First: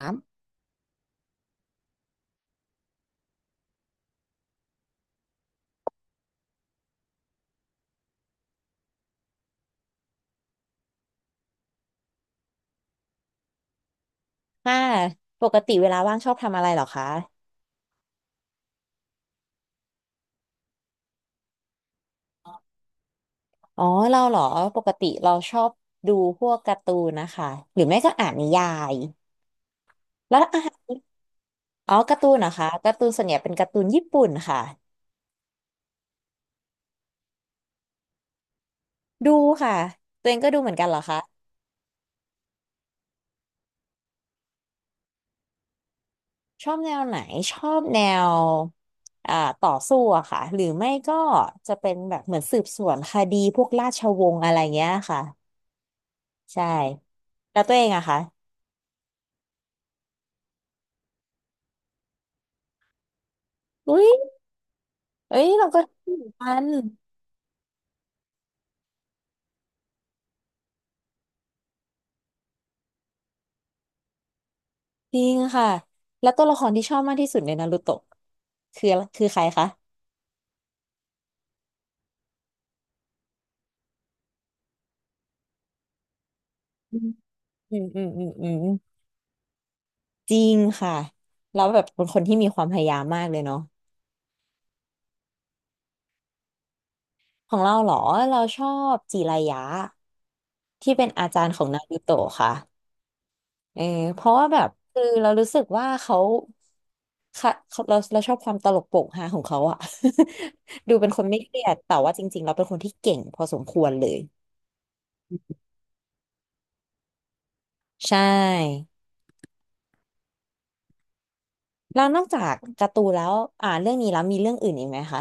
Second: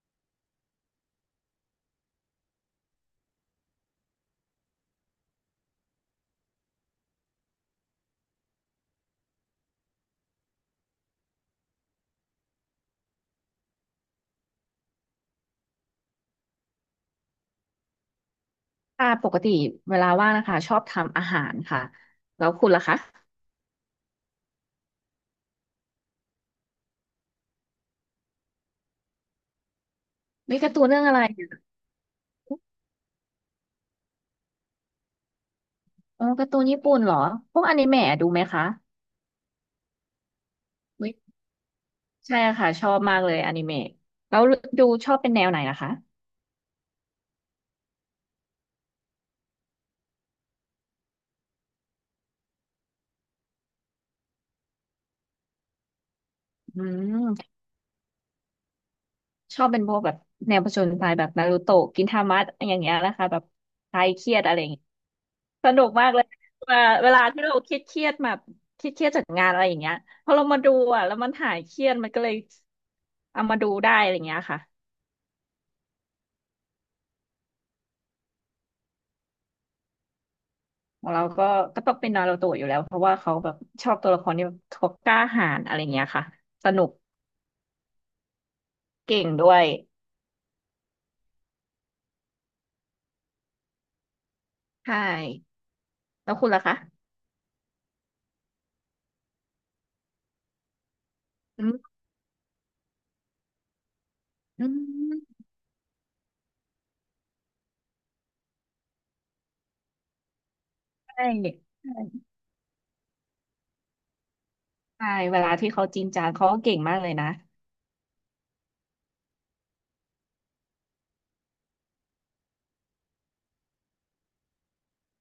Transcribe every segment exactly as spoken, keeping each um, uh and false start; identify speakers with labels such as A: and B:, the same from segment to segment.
A: ามค่ะปกติเวลาว่างชอบทำอะไรเหรอคะ
B: ค่ะปกติเวลาว่างนะคะชอบทำอาหารค่ะแล้วคุณล่ะคะ
A: อ๋อเราเหรอปกติเราชอบดูพวกการ์ตูนนะคะหรือไม่ก็อ่านนิยายแล้ว
B: มีการ์ตูน
A: อ่ะ
B: เรื่องอะไร
A: อ๋อการ์ตูนนะคะการ์ตูนส่วนใหญ่เป็นการ์ตูนญี่ปุ่นค่ะ
B: อ๋อการ์ตูนญี่ปุ่นเหรอพวกอนิเมะดูไหมคะ
A: ดูค่ะตัวเองก็ดูเหมือนกันเหรอ
B: อุ๊ย
A: คะ
B: ใช่ค่ะชอบมากเลยอนิเมะแล้วดูชอบเป็นแนวไหนนะคะ
A: ชอบแนวไหนชอบแนวอ่าต่อสู้อะค่ะหรือไม่ก็จะเป็นแบบเหมือนสืบสวนคดีพวกราชวงศ์อะไรเงี้ยค่ะใช่
B: อืม
A: แล้วตัวเองอะคะ
B: ชอบเป็นพวกแบบแนวผจญภัยแบบนารูโตะกินทามะอย่างเงี้ยนะคะแบบค
A: อุ้
B: ลา
A: ย
B: ยเครียดอะไรอย่างเงี้ย
A: เอ้ยเรา
B: ส
A: ก็
B: นุกมา
A: ดู
B: กเล
A: เห
B: ย
A: มือนกัน
B: เวลาเวลาที่เราเครียดเครียดแบบเครียดเครียดจากงานอะไรอย่างเงี้ยพอเรามาดูอ่ะแล้วมันหายเครียดมันก็เลยเอามาดูได้อะไรอย่างเงี้ยค่ะ
A: จริงค่ะแล้วตัวละครที่ชอบมากที่สุดในนารูโตะคือคือใครคะ
B: ของเราก็ก็ต้องเป็นนารูโตะอยู่แล้วเพราะว่าเขาแบบชอบตัวละครที่แบบเขากล้าหาญอะไรเงี้ยค่ะสนุก
A: อืมอืมอืมอืมอืม
B: เก่งด้วย
A: จริงค่ะแล้วแบบเป็นคนที่มีความพยายามมากเลยเนาะ
B: ใช่แล้วคุณล่ะคะ
A: ของเราเหรอเราชอบจิรายะที่เป็นอาจารย์ขอ
B: อื
A: งนารู
B: ม
A: โตะค่ะเออเพราะว่าแบ
B: อื
A: บคือเรา
B: ม
A: รู้สึกว่าเขาค่ะเขาเราเราชอบความตลกโปกฮาของเขาอะ ดูเป็นค
B: ใช่
A: นไม่เครียด
B: ใช่
A: แต่ว่าจริงๆเราเป็นคนที่เก่งพอสมควรเลย
B: ใช่เวลาที่เขาจริงจังเขาก็เก่งมากเลยนะ
A: ใช่ แล้วนอกจากการ์ตูนแล้วอ่าเรื่องนี้แล้วมีเรื่องอื่นอีกไหมคะ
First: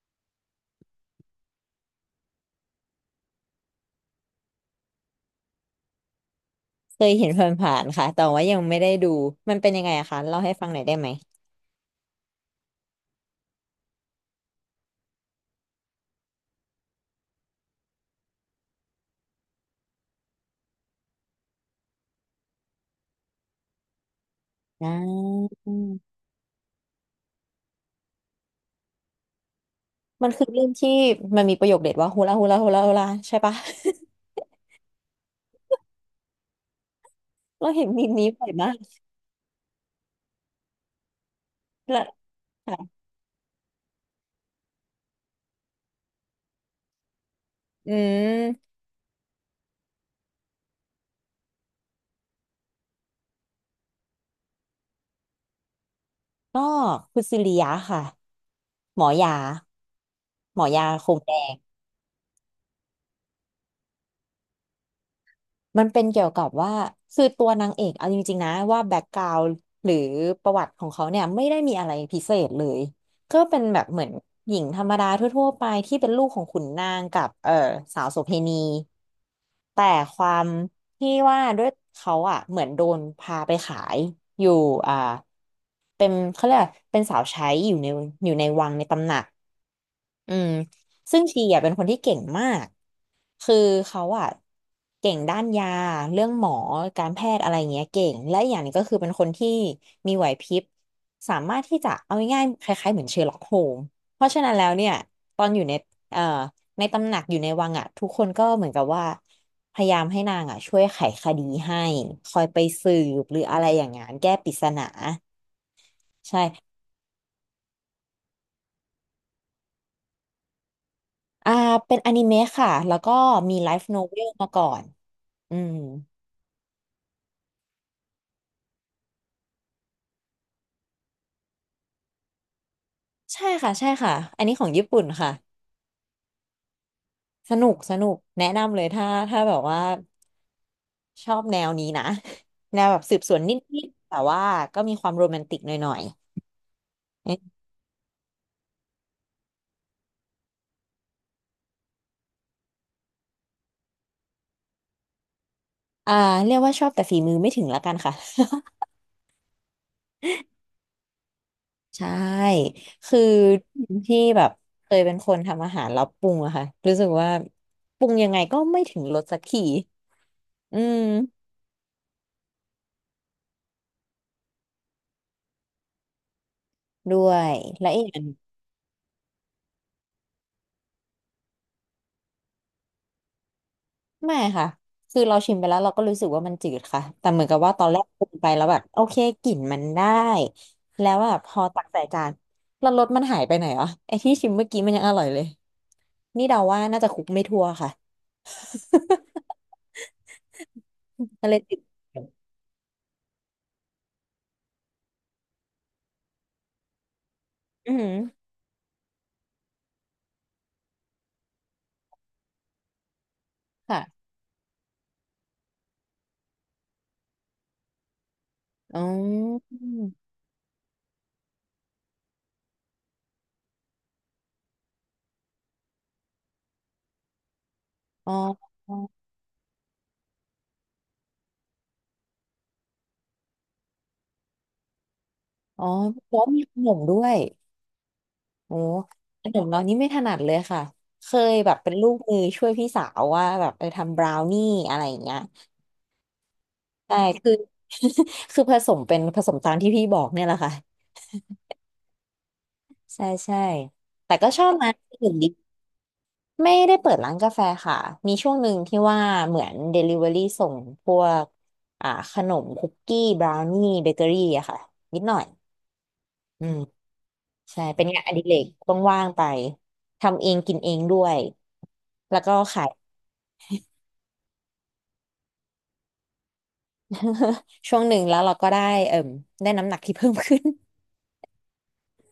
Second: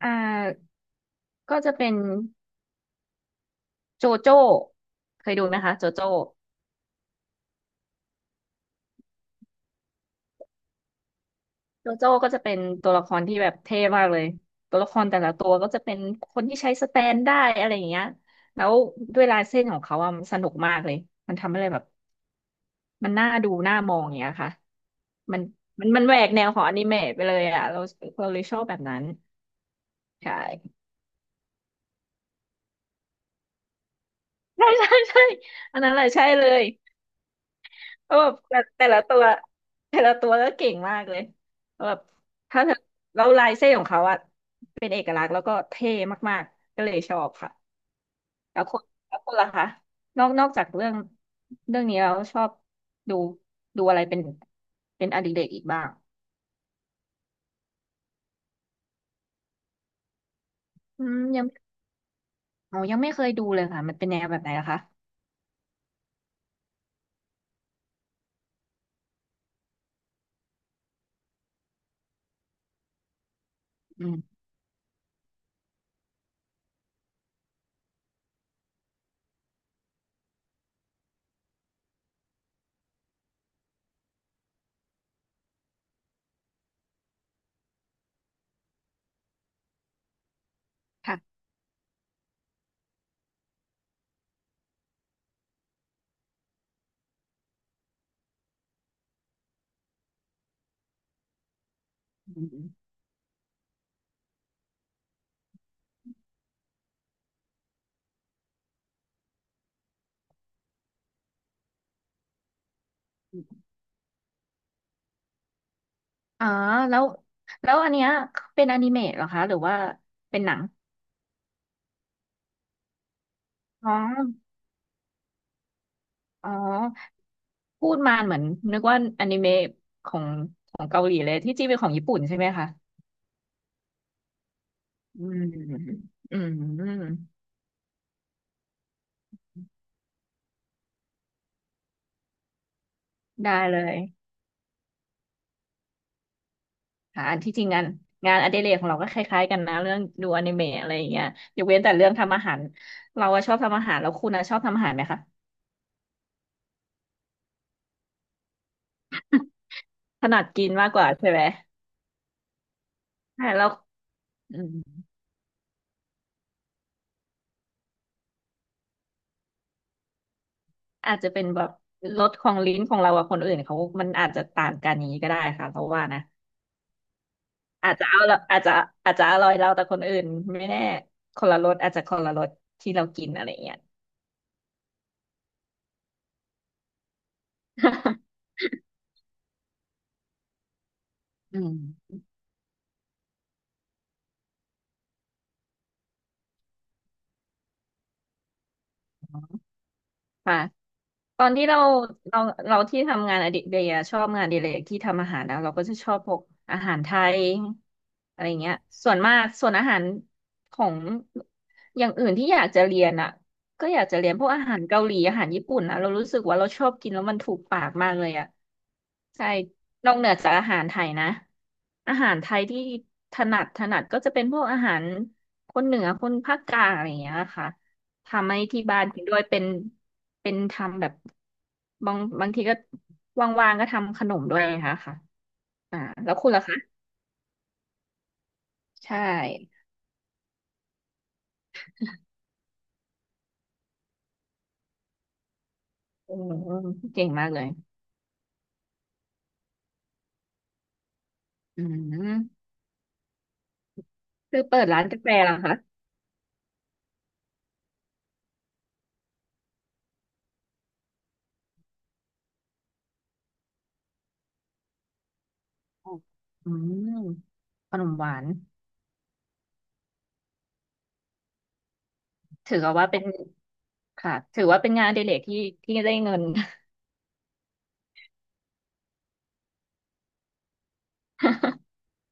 B: อ่าก็จะเป็นโจโจ้เคยดูไหมคะโจโจ้
A: เคยเห็นผ่านๆค่ะแต่ว่ายังไม่ได้ดูมันเป็นยังไงอะคะเล่าให้ฟังหน่อยได้ไหม
B: โจโจ้ก็จะเป็นตัวละครที่แบบเท่มากเลยตัวละครแต่ละตัวก็จะเป็นคนที่ใช้สแตนได้อะไรอย่างเงี้ยแล้วด้วยลายเส้นของเขาอะมันสนุกมากเลยมันทำให้เลยแบบ มันน่าดูน่ามองอย่างเงี้ยค่ะ
A: อ่
B: มัน
A: า
B: มันมันแหวกแนวของอนิเมะไปเลยอ่ะเราเราเลยชอบแบบนั้น
A: มัน
B: ใช่
A: คือเรื่องที่มันมีประโยคเด็ดว่าฮูลาฮูลาฮูลาฮูลาใช่ปะ
B: ใช่ใช่ใช่อันนั้นแหละใช่เลย
A: เราเห็นมีม
B: เออ
A: นี้บ่อย
B: แบบ
A: มาก
B: แต่ละตัวแต่ละตัวก็เก่งมากเลยแบ
A: และ
B: บถ้าเธอ
A: ค่ะ
B: แล้วลายเส้นของเขาอะเป็นเอกลักษณ์แล้วก็เท่มากๆก็เลยชอบค่ะ
A: อื
B: แล้ว
A: ม
B: คนแล้วคนล่ะคะนอกนอกจากเรื่องเรื่องนี้เราชอบดูดูอะไรเป็นเป็นอดิเรกอีกบ้าง
A: ก็คุณซิริยะค่ะ หมอยาหมอยา
B: อื
A: โค
B: ม
A: งแด
B: ยัง
A: ง
B: อ๋อยังไม่เคยดูเลยค่ะมันเป็นแนวแบบไหนล่ะคะ
A: มันเป็นเกี่ยวกับว่าคือตัวนางเอกเอาจริงๆนะว่าแบ็กกราวด์หรือประวัติของเขาเนี่ยไม่ได้มีอะไรพิเศษเลยก็เป็นแบบเหมื
B: อื
A: อน
B: ม
A: หญิงธรรมดาทั่วๆไปที่เป็นลูกของขุนนางกับเออสาวโสเภณีแต่ความที่ว่าด้วยเขาอ่ะเหมือนโดนพาไปขายอยู่อ่าเป็นเขาเรียกว่าเป็นสาวใช้อยู่ในอยู่ในวังในตำหนักอืมซึ่ง
B: ค่ะ
A: ชีอ่ะเป็นคนที่เก่งมาก คือเขาอะเก่งด้านยาเรื่องหมอการแพทย์อะไรเงี้ยเก่งและอีกอย่างหนึงก็คือเป็นคนที่มีไหวพริบสามารถที่จะเอา
B: อื
A: ง่ายๆค
B: ม
A: ล้ายๆเหมือนเชอร์ล็อกโฮมเพราะฉะนั้นแล้วเนี่ยตอนอยู่ในเอ่อในตำหนักอยู่ในวังอะทุกคนก็เหมือนกับว่าพยายามให้นางอะช่วยไขคดีให้คอยไปสืบห
B: อื
A: รืออะ
B: ม
A: ไรอย่างงั้นแก้ปริศนาใช่
B: อ๋อแล้วแล้วอันเนี้ยเป็นอนิเมะเหรอคะหรือว่าเป็นหนัง
A: อ่าเป็นอนิเมะค่ะแล้วก็มีไลฟ์
B: อ๋อ
A: โนเวลมาก่อนอืม
B: อ๋อพูดมาเหมือนนึกว่าอนิเมะของของเกาหลีเลยที่จริงเป็นของญี่ปุ่นใช่ไหมคะ
A: ใช่ค่ะใช่ค่ะอันนี้ของญี่ปุ่น
B: อื
A: ค่ะ
B: มอืม
A: สนุกสนุกแนะนำเลยถ้าถ้าแบบว่าชอบแนวนี้นะ แนวแบบสืบสวนน
B: ได้
A: ิ
B: เล
A: ด
B: ย
A: ๆแต่ว่าก็มีความโรแมนติกหน่อยๆ
B: ค่ะอัน
A: เอ๊ะ
B: ที่จริงงานงานอดิเรกของเราก็คล้ายๆกันนะเรื่องดูอนิเมะอะไรอย่างเงี้ยยกเว้นแต่เรื่องทำอาหารเราอะชอบทำอาหารแล้วคุณอะชอบทำอาหารไหมคะ
A: อ่าเรียกว่าชอบแต่ฝีมือไม่ถึงละกันค่ะ
B: ถนัดกินมากกว่าใช่ไหม
A: ใช่คือ
B: ใช่แล้ว
A: ที่แบบ
B: อืม
A: เคยเป็นคนทำอาหารแล้วปรุงอะค่ะรู้สึกว่าปรุงยังไงก็ไม่ถึงรสสักทีอืม
B: อาจจะเป็นแบบรสของลิ้นของเรากับคนอื่นเขามันอาจจะต่างกันอย่างนี้ก็ได้ค่ะเพราะว่านะ
A: ด้วยและ
B: อาจ
A: อี
B: จะ
A: ก
B: เอาละอาจจะอาจจะอร่อยเราแต่คนอื่นไม่แน่คนละรสอาจจะคนละรสที่เรากินอะไรอย่างเงี้ย
A: ไม่ค่ะคือเราชิมไปแล้วเราก็รู้สึกว่ามันจืดค่ะแต่เหมือนกับว่าตอนแรกกิน ไปแล้วแบบโอเคกลิ่นมันได้แล้วแบบพ
B: อื
A: อตักใส่
B: ม
A: จานแล้วรสมันหายไปไหนอ่ะไอ้ที่ชิมเมื่อกี้มันยังอร่อยเลยนี่เดาว่าน่าจะคลุกไม่ทั่วค่ะ
B: ค่ะตอ
A: ก็
B: น
A: เลย
B: ที่
A: ติ
B: เรา
A: ด
B: เราเราที่ทำงานอดิเรกอะชอบงานอดิเรกที่ทำอาหารนะเราก็จะชอบพวกอาหารไทย
A: อือหือ
B: อะไรเงี้ยส่วนมากส่วนอาหารของอย่างอื่นที่อยากจะเรียนอะก็อยากจะ
A: ค่ะ
B: เรียนพวกอาหารเกาหลีอาหารญี่ปุ่นอะเรารู้สึกว่าเราชอบกินแล้วมันถูกปากมากเลยอะ
A: อ๋
B: ใช่
A: อ
B: นอกเหนือจากอาหารไทยนะอาหารไทยที่ถนัดถนัดก็จะเป็นพวกอาหารคนเหนือคนภาคกลางอะไรเงี้ยค่ะ
A: อ๋อ
B: ทำให้ที่บ้านกินด้วยเป็นเป็นทำแบบบางบางทีก็ว่างๆก็ทำขนมด้วยนะคะค่ะ
A: อ๋อ
B: อ่าแล้ว
A: แล้ว
B: คุณ
A: มี
B: ล่ะ
A: ข
B: คะ
A: นมด้วยโอ้
B: ใช่
A: ขนมเรานี่ไม่ถนัดเลยค่ะเคยแบบเป็นลูกมือช่วยพี่สาวว่าแบบไปทำบราวนี่อะไรอย่างเงี้ย
B: อืม
A: ใช่
B: เก่งมา
A: คื
B: ก
A: อ
B: เลย
A: คือผสมเป็นผสมตามที่พี่บอกเนี่ยแหละค่ะ
B: อืม
A: ใช่ใช่แต่ก็
B: คื
A: ช
B: อ
A: อบ
B: เปิด
A: ร้าน
B: ร้านกาแฟ
A: อื่นดี
B: เหรอคะ
A: ไม่ได้เปิดร้านกาแฟค่ะ มีช่วงหนึ่งที่ว่าเหมือน Delivery ส่งพวกอ่าขนมคุกกี้บราวนี่เบเกอรี่อะค่ะ นิดหน่อย
B: ออ
A: อื
B: อื
A: ม
B: ม
A: ใช่
B: ข
A: เป็
B: น
A: น
B: ม
A: งาน
B: ห
A: อ
B: วา
A: ดิ
B: น
A: เรกว่างๆไป ทำเองกินเองด้วย แล้วก็
B: ถือ
A: ขาย
B: ว่าเป็นค่ะถือว่าเป็นงานอดิเรกที่ที่ได้เงิน
A: ช่วงหนึ่งแล้วเราก็ได้เอิ่มได้น้ำหนักที่เพิ่มขึ้น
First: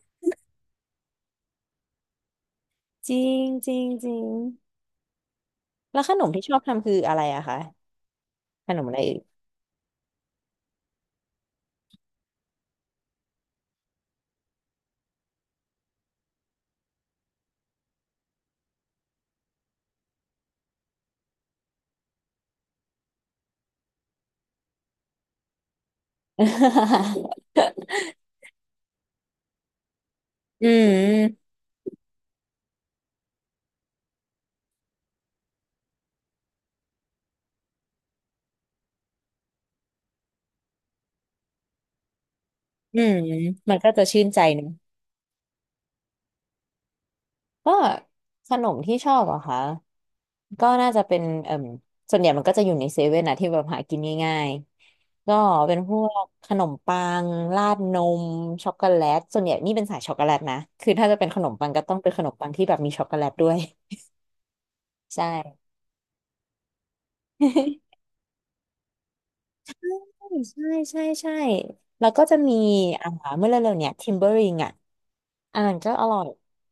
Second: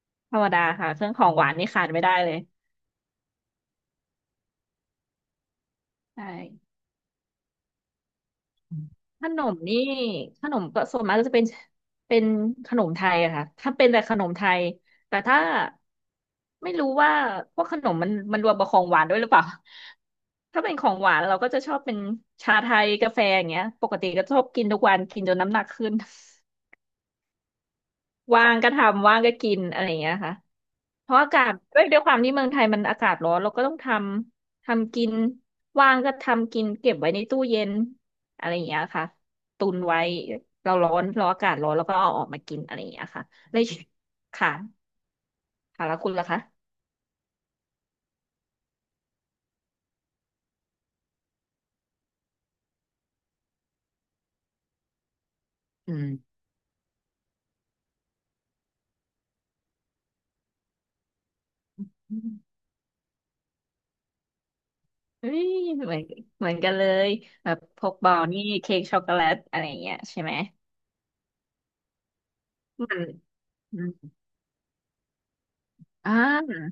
B: ธรรมดาค่ะเครื่องของหวานนี่ขาดไม่ได้เลย
A: จริงจริงจริงแล้วข
B: ใช
A: นมที่ชอบ
B: ่
A: ทำคืออะไรอะคะ ขนมอะไรอีก
B: ขนมนี่ขนมก็ส่วนมากก็จะเป็นเป็นขนมไทยอะค่ะถ้าเป็นแต่ขนมไทยแต่ถ้าไม่รู้ว่าพวกขนมมันมันรวมกับของหวานด้วยหรือเปล่าถ้าเป็นของหวานเราก็จะชอบเป็นชาไทยกาแฟอย่างเงี้ยปกติก็ชอบกินทุกวันกินจนน้ำหนักขึ้น ว่างก็ทำว่างก็กินอะไรอย่างเงี้ยค่ะ
A: อื
B: เพราะอากา
A: ม
B: ศด้วยด้วยความที่เมืองไทยมันอากาศร้อนเราก็ต้องทำทำกินว่างก็ทำกินเก็บไว้ในตู้เย็นอะไรอย่างเงี้ยค่ะตุนไว้เราร้อนเราอากาศร้อนแล้วก็เอาออกมากินอะไรอย่าง
A: อื
B: เงี้ย
A: ม
B: ค่ะเลย
A: มันก็จะชื่นใจ
B: ค่ะ
A: เนอะ
B: ค่ะแล้วคุณล่ะคะ
A: ก็ขนมที่ชอบเหรอะคะก็น่าจะเป็นเอ่มส่วนใหญ่มันก็จะอยู่ในเซเว่นนะที่แบบหากินง่ายๆก็เป็นพ
B: อื
A: ว
B: ม
A: กขนมปังราดนมช็อกโกแลตส่วนใหญ่นี่เป็นสายช็อกโกแลตนะคือถ้าจะเป็นขนมปังก็ต้องเป็นขนมปังที่แบบมีช็อกโกแลตด้วย ใช่
B: เฮ้ยเหมือนเหมือนกันเลยแบบพ กบอลนี่เค้กช็อกโกแลตอะไรอย่างเงี้ยใช่ไหม
A: ใช่ใช่ใช่แล้วก็จะมี
B: มั
A: อ่า
B: น
A: เมื่อเร็
B: อ
A: วๆเนี่ยทิ
B: ม
A: มเบอริงอ่ะอันนั้นก็อ
B: อ่
A: ร่อย
B: า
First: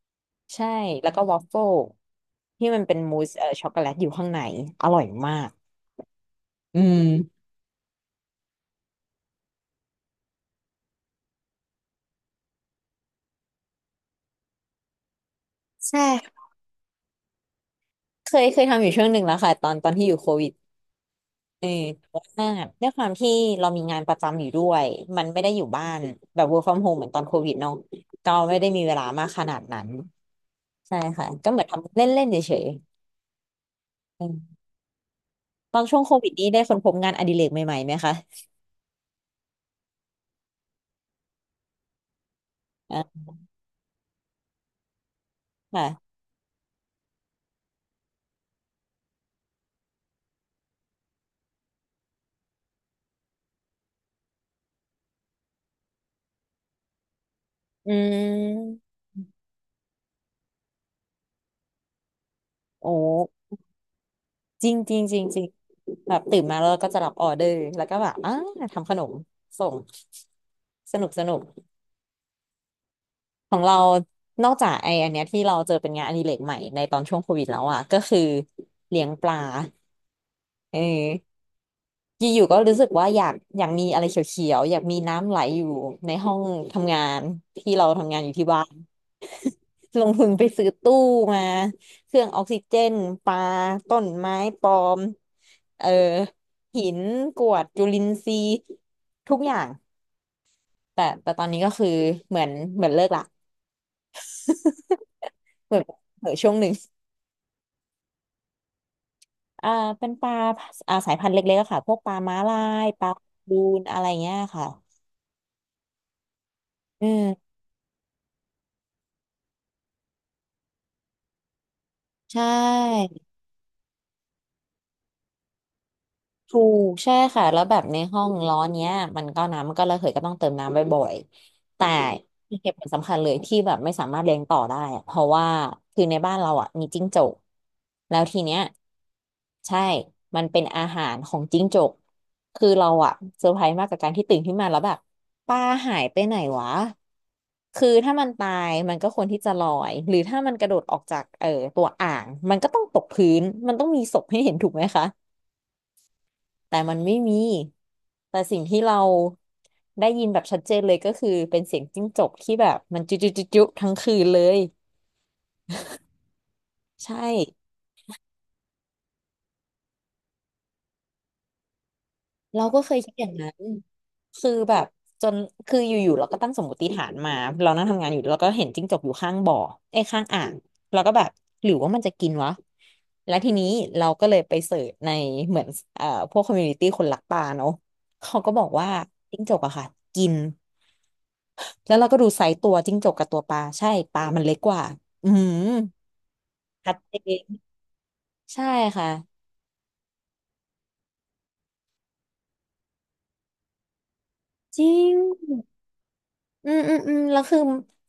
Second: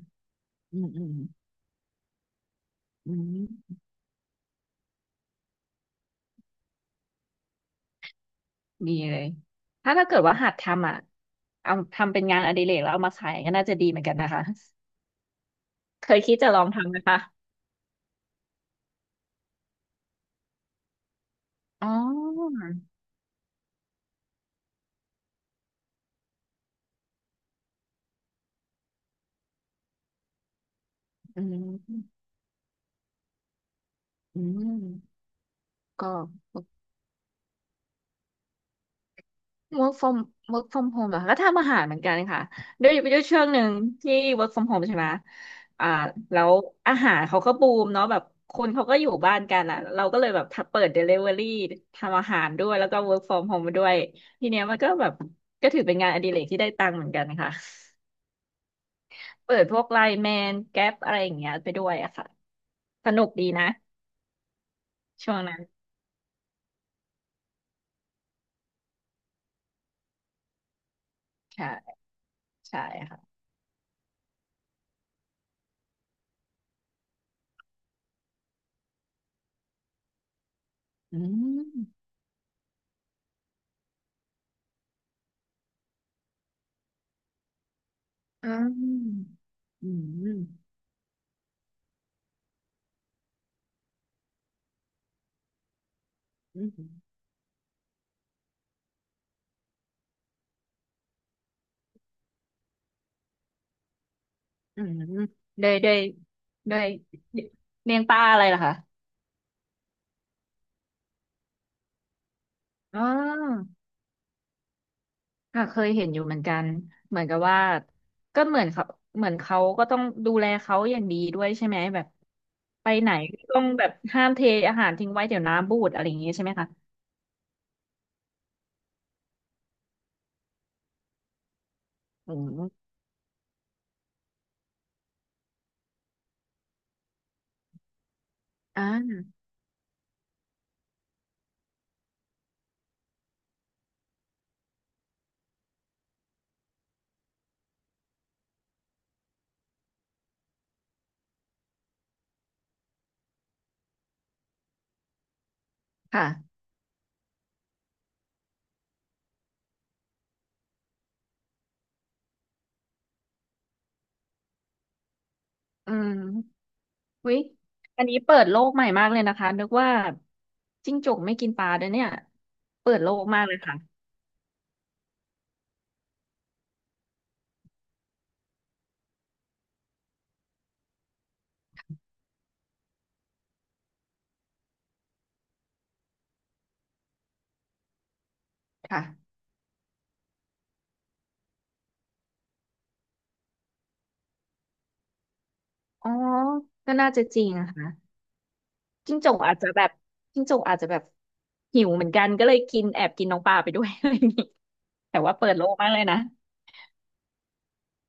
A: ใช่
B: อืมอื
A: แล้
B: ม
A: วก็วอฟเฟิลที่มันเป็น
B: อื
A: มูสเอ่
B: ม
A: อช็อกโกแลตอยู่ข้างในอร่อยมากอืม
B: มีเลย ถ้าถ้าเกิดว่าหัดทำอ่ะ เอาทำเป็นงานอดิเรกแล้วเอามาขายก็น่าจะดีเหมือนกันนะคะ
A: ใช่
B: เคยคิดจะลองทำไหมคะ
A: เคยเคยทำอยู่ช่วงหนึ่งแล้วค่ะตอนตอนที่อยู่โควิดเออ
B: อ๋อ
A: แต่ว่าด้วยความที่เรามีงานประจำอยู่ด้วยมันไม่ได้อยู่บ้านแบบ work from home เหมือนตอนโควิดเนาะก็ไม่ได้มีเวลามากขนาดนั้นใช่ค่ะ
B: อื
A: ก็เหมือนทำ
B: ม
A: เล่นๆเฉยๆอืม
B: อืม
A: ตอนช่วง
B: ก็
A: โควิดนี้ได้ค้นพบงานอดิเรกใหม่ๆไหมคะ
B: work from work from home เหรอคะก็ทำอาหารเหมือนกันค่ะด้วยด้
A: อ่า
B: วยช่วงหนึ่งที่ work from home ใช่ไหมอ่า
A: ค่ะ
B: แล้วอาหารเขาก็บูมเนาะแบบคนเขาก็อยู่บ้านกันอ่ะเราก็เลยแบบเปิด delivery ทำอาหารด้วยแล้วก็ work from home มาด้วยทีเนี้ยมันก็แบบก็ถือเป็นงานอดิเรกที่ได้ตังค์เหมือนกันค่ะ
A: อืม
B: เปิดพวกไลน์แมนแก๊ปอะไรอย่างเงี้ยไปด้วยอะค่ะ
A: โอ้
B: สนุกดีนะ
A: จริงจริงจริง
B: ช่ว
A: จ
B: ง
A: ริง
B: นั้น
A: แบบตื่นมาแล้วก็จะรับออเดอร์แล้วก็แบบอ่าทำขนมส่ง สนุกสนุก
B: ใช่ ใช่ค่ะ
A: ของเรานอกจากไออันเนี้ยที่เราเจอเป็นงานอดิเรกใหม่ในตอนช่วงโควิดแล้วอ่ะก็คือเลี้ยงปลาเออ
B: อืม
A: อยู่ๆก็รู้สึกว่าอยาก อยากมีอะไรเขียวๆ อยากมีน้ำไหลอยู่ในห้องทำงานที่เราทำงานอยู่ที่
B: อื
A: บ้าน
B: ม อื
A: ลงทุน
B: ม
A: ไปซื้อตู้มา เครื่องออกซิเจน ปลาต้นไม้ปลอมเออ
B: อื
A: หิน
B: ม
A: กรวดจุลินทรีย์ทุกอย่างแต่แต่ตอนนี้ก็คือเหมือนเหมือนเลิกละ
B: อืมด้
A: เห
B: วย
A: มือน
B: ด้วย
A: เหมือนช่วงหนึ่ง
B: ด้วยเลี้ยงปลาอะไรล่ะคะ
A: อ่าเป็นปลาอ่าสายพันธุ์เล็กๆอะค่ะพวกปลาม้าลาย
B: อ๋
A: ปลาบู
B: อ
A: นอะไรเงี้ยค่ะ
B: ค่ะเคยเห็นอยู่เหมือนกัน
A: อื
B: เหมือนกับ
A: ม
B: ว่าก็เหมือนเขาเหมือนเขาก็ต้องดูแลเขาอย่างดีด้วยใช่ไหมแบบ
A: ใช
B: ไปไห
A: ่
B: นก็ต้องแบบห้ามเทอาหารทิ้งไว้เดี๋ยวน้ำบูดอะไรอย่างงี้ใช่ไหม
A: ถู
B: คะ
A: กใช่ค่ะแล้วแบบในห้องร้อนเนี้ยมันก็น้ำมันก็ระเหยก็ต้องเติมน้ำบ่อยๆแต่
B: อื
A: เห
B: ม
A: ตุผลสำคัญเลยที่แบบไม่สามารถเลี้ยงต่อได้อะเพราะว่าคือในบ้านเราอ่ะมีจิ้งจกแล้วทีเนี้ย
B: อ่า
A: ใช่มันเป็นอาหารของจิ้งจกคือเราอะเซอร์ไพรส์มากกับการที่ตื่นขึ้นมาแล้วแบบปลาหายไปไหนวะคือถ้ามันตายมันก็ควรที่จะลอยหรือถ้ามันกระโดดออกจากเอ่อตัวอ่างมันก็ต้องตกพื้นมันต้องมีศพให้เห็นถูกไหมคะ
B: ค่ะ
A: แต่มันไม่มี แต่สิ่งที่เราได้ยินแบบชัดเจนเลยก็คือเป็นเสียงจิ้งจกที่แบบมันจุจุจุจุทั้งคืนเลย
B: อืม
A: ใช่
B: วิอยอันนี้เปิดโลกใหม่มากเลยนะคะนึกว่าจิ้งจกไม่กินปลาด้วยเนี่ย
A: เราก็เค
B: เปิ
A: ย
B: ดโล
A: คิดอ
B: ก
A: ย่าง
B: มาก
A: นั้
B: เลย
A: น
B: ค่ะ
A: คือแบบจนคืออยู่ๆเราก็ตั้งสมมติฐานมาเรานั่งทำงานอยู่เราก็เห็นจิ้งจกอยู่ข้างบ่อไอ้ยข้างอ่างเราก็แบบหรือว่ามันจะกินวะแล้วทีนี้เราก็เลยไปเสิร์ชในเหมือนเอ่อพวกคอมมูนิตี้คนรักปลาเนาะเขาก็บอกว่า
B: ค่ะ
A: จิ้งจกอะค่ะกิน แล้วเราก็ดูไซส์ตัวจิ้งจกกับตัวปลาใช่ปลามันเล็กกว่าอืม
B: อ๋อก็
A: ชัด
B: น่า
A: เจ
B: จะจริง
A: น
B: นะคะ
A: ใช่ค่ะ
B: จิ้งจกอาจจะแบบจิ้งจกอาจจะแบบหิวเหมือนกันก็เลยกินแอบกินน้องปลาไปด้วย อะไรอย่างนี้
A: จริ
B: แต่ว่าเปิด
A: ง
B: โลกมากเลยนะ
A: อืมอืมอืมแล้วคือ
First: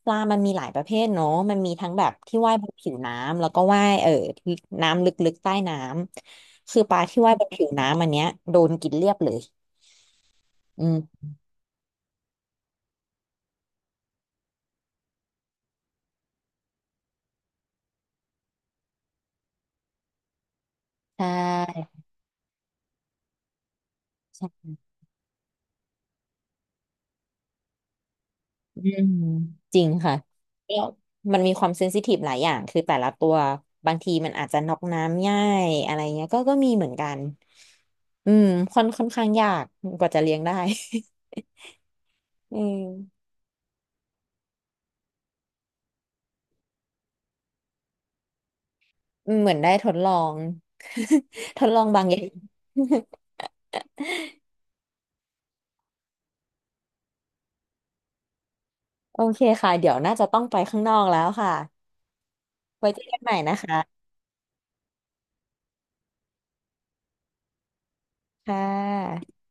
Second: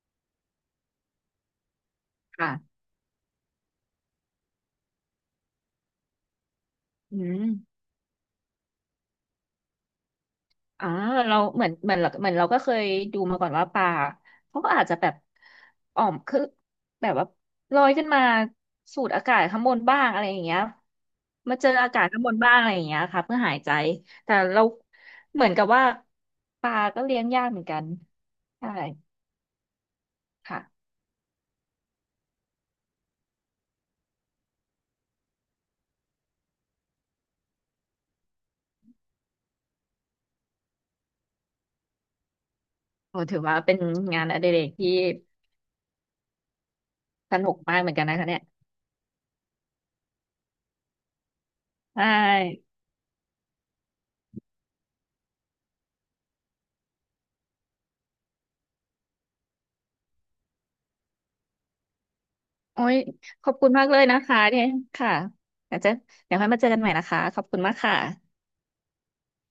A: ปลามันมีหลายประเภทเนาะมันมีทั้งแบบที่
B: ค่ะ
A: ว่ายบนผิวน้ำแล้วก็ว่ายเออที่น้ำลึกๆใต้น้ำคือปลา
B: อื
A: ที่ว่ายบ
B: ม
A: นผิวน้ำอันเนี้ยโดนกินเรียบเลย
B: อ่า
A: อืม
B: เราเหมือนเหมือนเราเหมือนเราก็เคยดูมาก่อนว่าปลาเขาก็อาจจะแบบอ่อมคือแบบว่าลอยขึ้นมาสูดอากาศข้างบนบ้างอะไรอย่างเงี้ย
A: ใช
B: มาเจออา
A: ่
B: กาศข้างบนบ้างอะไรอย่างเงี้ยค่ะเพื่อหายใจแต่
A: ใช
B: เรา
A: ่
B: เหมือนกับว่าปลาก็เลี้ยงยากเหมือนกันใช่
A: อืมจริงค่ะแล้
B: ค่ะ
A: วมันมีความเซนซิทีฟหลายอย่างคือแต่ละตัวบางทีมันอาจจะน็อกน้ำง่ายอะไรเงี้ยก็ก็มีเหมือนกันอืมค่อนค่อนข้างยากกว่าจะเลี้ยงได้ อืม
B: โอ้ถือว่าเป็นงานอดิเรกที่สนุกมากเหมือนกันนะคะเนี่ย
A: เหมือนได้ทดลอง ทดลอง
B: ใช
A: บางอย่าง
B: ่
A: โอเคค่ะเดี๋ยวน่าจะต้องไปข้างนอกแล้วค่ะ
B: โอ้
A: ไว้
B: ย
A: เจอกันใหม่
B: ขอ
A: นะ
B: บคุณ
A: คะ
B: มากเลยนะคะเนี่ยค่ะเดี๋ยวจะเดี๋ยวค่อยมาเจอกันใหม่นะคะขอบคุณมากค่ะ
A: ค่ะ